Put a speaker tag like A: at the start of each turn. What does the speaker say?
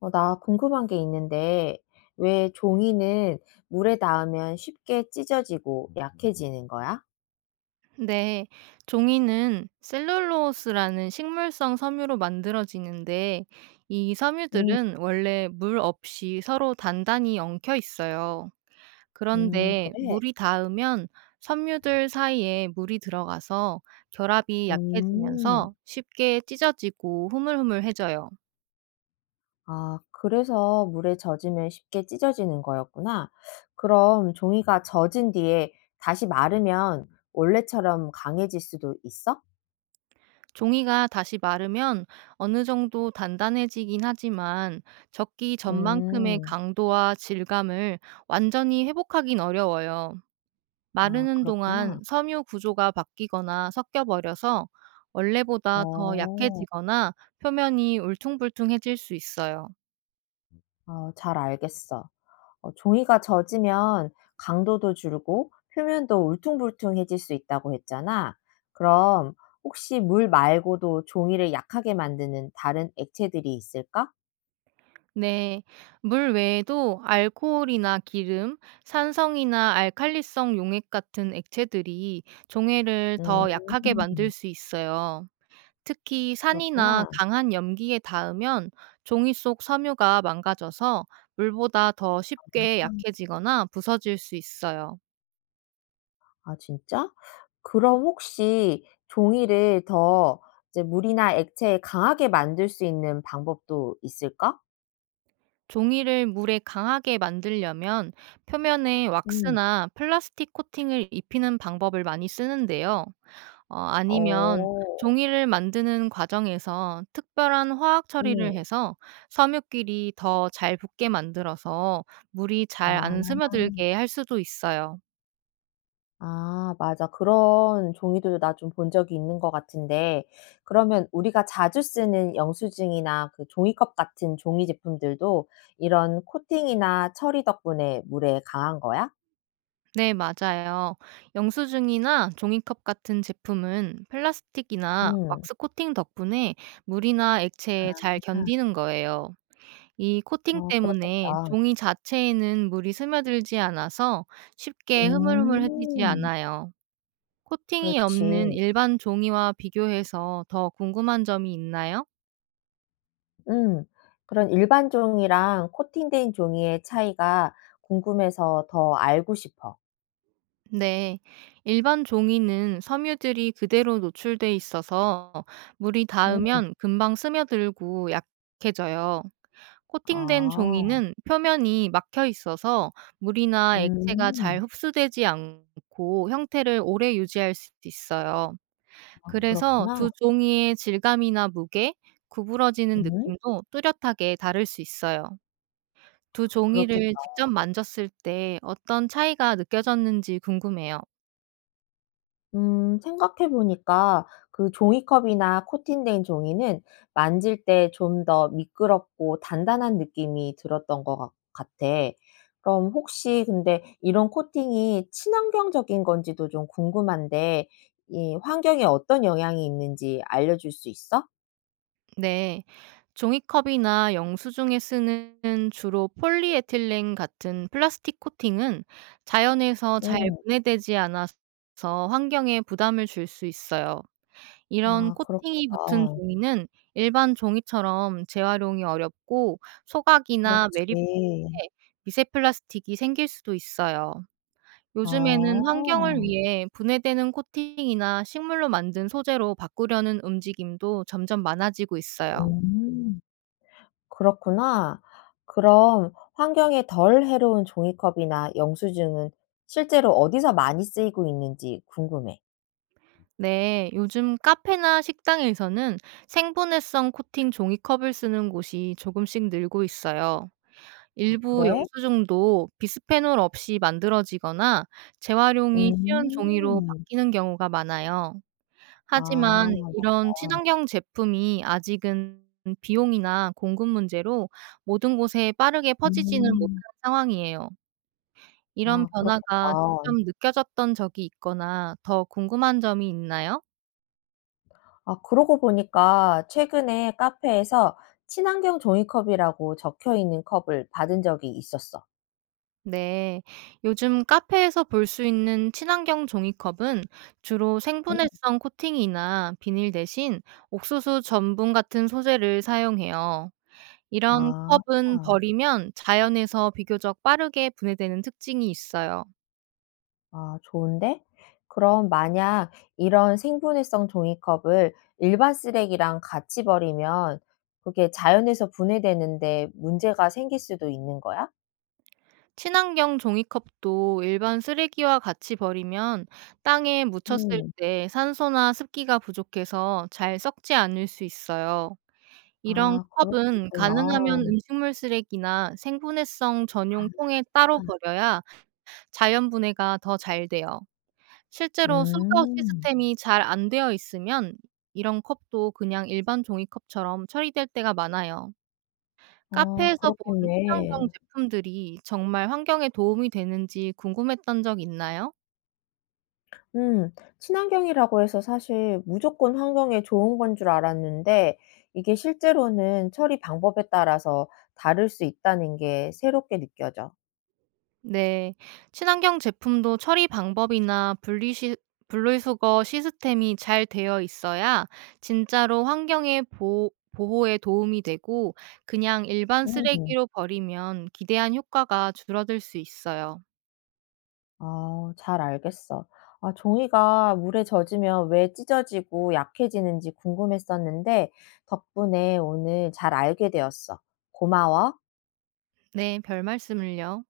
A: 어, 나 궁금한 게 있는데, 왜 종이는 물에 닿으면 쉽게 찢어지고 약해지는 거야?
B: 네, 종이는 셀룰로스라는 식물성 섬유로 만들어지는데 이
A: 음,
B: 섬유들은 원래 물 없이 서로 단단히 엉켜 있어요. 그런데
A: 그래.
B: 물이 닿으면 섬유들 사이에 물이 들어가서 결합이
A: 음,
B: 약해지면서 쉽게 찢어지고 흐물흐물해져요.
A: 아, 그래서 물에 젖으면 쉽게 찢어지는 거였구나. 그럼 종이가 젖은 뒤에 다시 마르면 원래처럼 강해질 수도 있어?
B: 종이가 다시 마르면 어느 정도 단단해지긴 하지만 적기 전만큼의
A: 음,
B: 강도와 질감을 완전히 회복하긴 어려워요.
A: 아,
B: 마르는 동안
A: 그렇구나.
B: 섬유 구조가 바뀌거나 섞여 버려서 원래보다 더
A: 어,
B: 약해지거나 표면이 울퉁불퉁해질 수 있어요.
A: 어, 잘 알겠어. 어 "종이가 젖으면 강도도 줄고 표면도 울퉁불퉁해질 수 있다."고 했잖아. 그럼 혹시 물 말고도 종이를 약하게 만드는 다른 액체들이 있을까?
B: 네. 물 외에도 알코올이나 기름, 산성이나 알칼리성 용액 같은 액체들이 종해를 더
A: 음,
B: 약하게 만들 수 있어요. 특히 산이나
A: 그렇구나.
B: 강한 염기에 닿으면 종이 속 섬유가 망가져서 물보다 더 쉽게 약해지거나 부서질 수 있어요.
A: 아, 진짜? 그럼 혹시 종이를 더 이제 물이나 액체에 강하게 만들 수 있는 방법도 있을까?
B: 종이를 물에 강하게 만들려면 표면에
A: 음.
B: 왁스나 플라스틱 코팅을 입히는 방법을 많이 쓰는데요. 아니면
A: 어.
B: 종이를 만드는 과정에서 특별한 화학
A: 음.
B: 처리를 해서 섬유끼리 더 잘 붙게 만들어서 물이 잘 안
A: 아.
B: 스며들게 할 수도 있어요.
A: 아, 맞아. 그런 종이들도 나 좀 본 적이 있는 것 같은데, 그러면 우리가 자주 쓰는 영수증이나 그 종이컵 같은 종이 제품들도 이런 코팅이나 처리 덕분에 물에 강한 거야?
B: 네, 맞아요. 영수증이나 종이컵 같은 제품은 플라스틱이나
A: 음.
B: 왁스 코팅 덕분에 물이나 액체에 잘
A: 아.
B: 견디는 거예요. 이 코팅
A: 어,
B: 때문에
A: 그렇겠다.
B: 종이 자체에는 물이 스며들지 않아서 쉽게 흐물흐물해지지
A: 음.
B: 않아요. 코팅이
A: 그렇지.
B: 없는 일반 종이와 비교해서 더 궁금한 점이 있나요?
A: 음. 그런 일반 종이랑 코팅된 종이의 차이가 궁금해서 더 알고 싶어.
B: 네. 일반 종이는 섬유들이 그대로 노출돼 있어서 물이
A: 음.
B: 닿으면 금방 스며들고 약해져요. 코팅된
A: 아.
B: 종이는 표면이 막혀 있어서 물이나 액체가 잘
A: 음.
B: 흡수되지 않고 형태를 오래 유지할 수 있어요.
A: 아,
B: 그래서
A: 그렇구나.
B: 두 종이의 질감이나 무게, 구부러지는
A: 음.
B: 느낌도 뚜렷하게 다를 수 있어요. 두
A: 그렇겠
B: 종이를
A: 다.
B: 직접 만졌을 때 어떤 차이가 느껴졌는지 궁금해요.
A: 생각해보니까 그 종이컵이나 코팅된 종이는 만질 때 좀 더 미끄럽고 단단한 느낌이 들었던 것 같아. 그럼 혹시 근데 이런 코팅이 친환경적인 건지도 좀 궁금한데, 이 환경에 어떤 영향이 있는지 알려줄 수 있어?
B: 네. 종이컵이나 영수증에 쓰는 주로 폴리에틸렌 같은 플라스틱 코팅은 자연에서 잘
A: 음,
B: 분해되지 않아서 환경에 부담을 줄 수 있어요. 이런
A: 아,
B: 코팅이 붙은
A: 그렇겠다.
B: 종이는 일반 종이처럼 재활용이 어렵고 소각이나 매립 때
A: 그렇지.
B: 에 미세 플라스틱이 생길 수도 있어요. 요즘에는 환경을
A: 아,
B: 위해 분해되는 코팅이나 식물로 만든 소재로 바꾸려는 움직임도 점점 많아지고 있어요.
A: 음. 그렇구나. 그럼 환경에 덜 해로운 종이컵이나 영수증은 실제로 어디서 많이 쓰이고 있는지 궁금해.
B: 네, 요즘 카페나 식당에서는 생분해성 코팅 종이컵을 쓰는 곳이 조금씩 늘고 있어요.
A: 아,
B: 일부
A: 그래?
B: 영수증도 비스페놀 없이 만들어지거나 재활용이 쉬운 종이로
A: 음.
B: 바뀌는 경우가 많아요.
A: 아.
B: 하지만 이런 친환경 제품이 아직은 비용이나 공급 문제로 모든 곳에 빠르게 퍼지지는
A: 음.
B: 못하는 상황이에요. 이런
A: 아, 그렇겠다.
B: 변화가 직접 느껴졌던 적이 있거나 더 궁금한 점이 있나요?
A: 아, 그러고 보니까 최근에 카페에서 친환경 종이컵이라고 적혀 있는 컵을 받은 적이 있었어.
B: 네. 요즘 카페에서 볼 수 있는 친환경 종이컵은 주로
A: 음.
B: 생분해성 코팅이나 비닐 대신 옥수수 전분 같은 소재를 사용해요. 이런
A: 아.
B: 컵은 버리면 자연에서 비교적 빠르게 분해되는 특징이 있어요.
A: 아, 좋은데? 그럼 만약 이런 생분해성 종이컵을 일반 쓰레기랑 같이 버리면 그게 자연에서 분해되는데 문제가 생길 수도 있는 거야?
B: 친환경 종이컵도 일반 쓰레기와 같이 버리면 땅에 묻혔을
A: 음.
B: 때 산소나 습기가 부족해서 잘 썩지 않을 수 있어요. 이런
A: 아, 그럴 수
B: 컵은
A: 있구나.
B: 가능하면
A: 아.
B: 음식물 쓰레기나 생분해성 전용 통에 따로 버려야 자연 분해가 더 잘 돼요. 실제로 수거
A: 음.
B: 시스템이 잘 안 되어 있으면 이런 컵도 그냥 일반 종이컵처럼 처리될 때가 많아요.
A: 아,
B: 카페에서 본 친환경
A: 그렇겠네.
B: 제품들이 정말 환경에 도움이 되는지 궁금했던 적 있나요?
A: 음. 친환경이라고 해서 사실 무조건 환경에 좋은 건 줄 알았는데, 이게 실제로는 처리 방법에 따라서 다를 수 있다는 게 새롭게 느껴져.
B: 네. 친환경 제품도 처리 방법이나 분리 시 분리수거 시스템이 잘 되어 있어야 진짜로 환경의 보호 보호에 도움이 되고 그냥 일반
A: 음.
B: 쓰레기로 버리면 기대한 효과가 줄어들 수 있어요.
A: 아, 잘 알겠어. 아, 종이가 물에 젖으면 왜 찢어지고 약해지는지 궁금했었는데 덕분에 오늘 잘 알게 되었어. 고마워.
B: 네, 별말씀을요.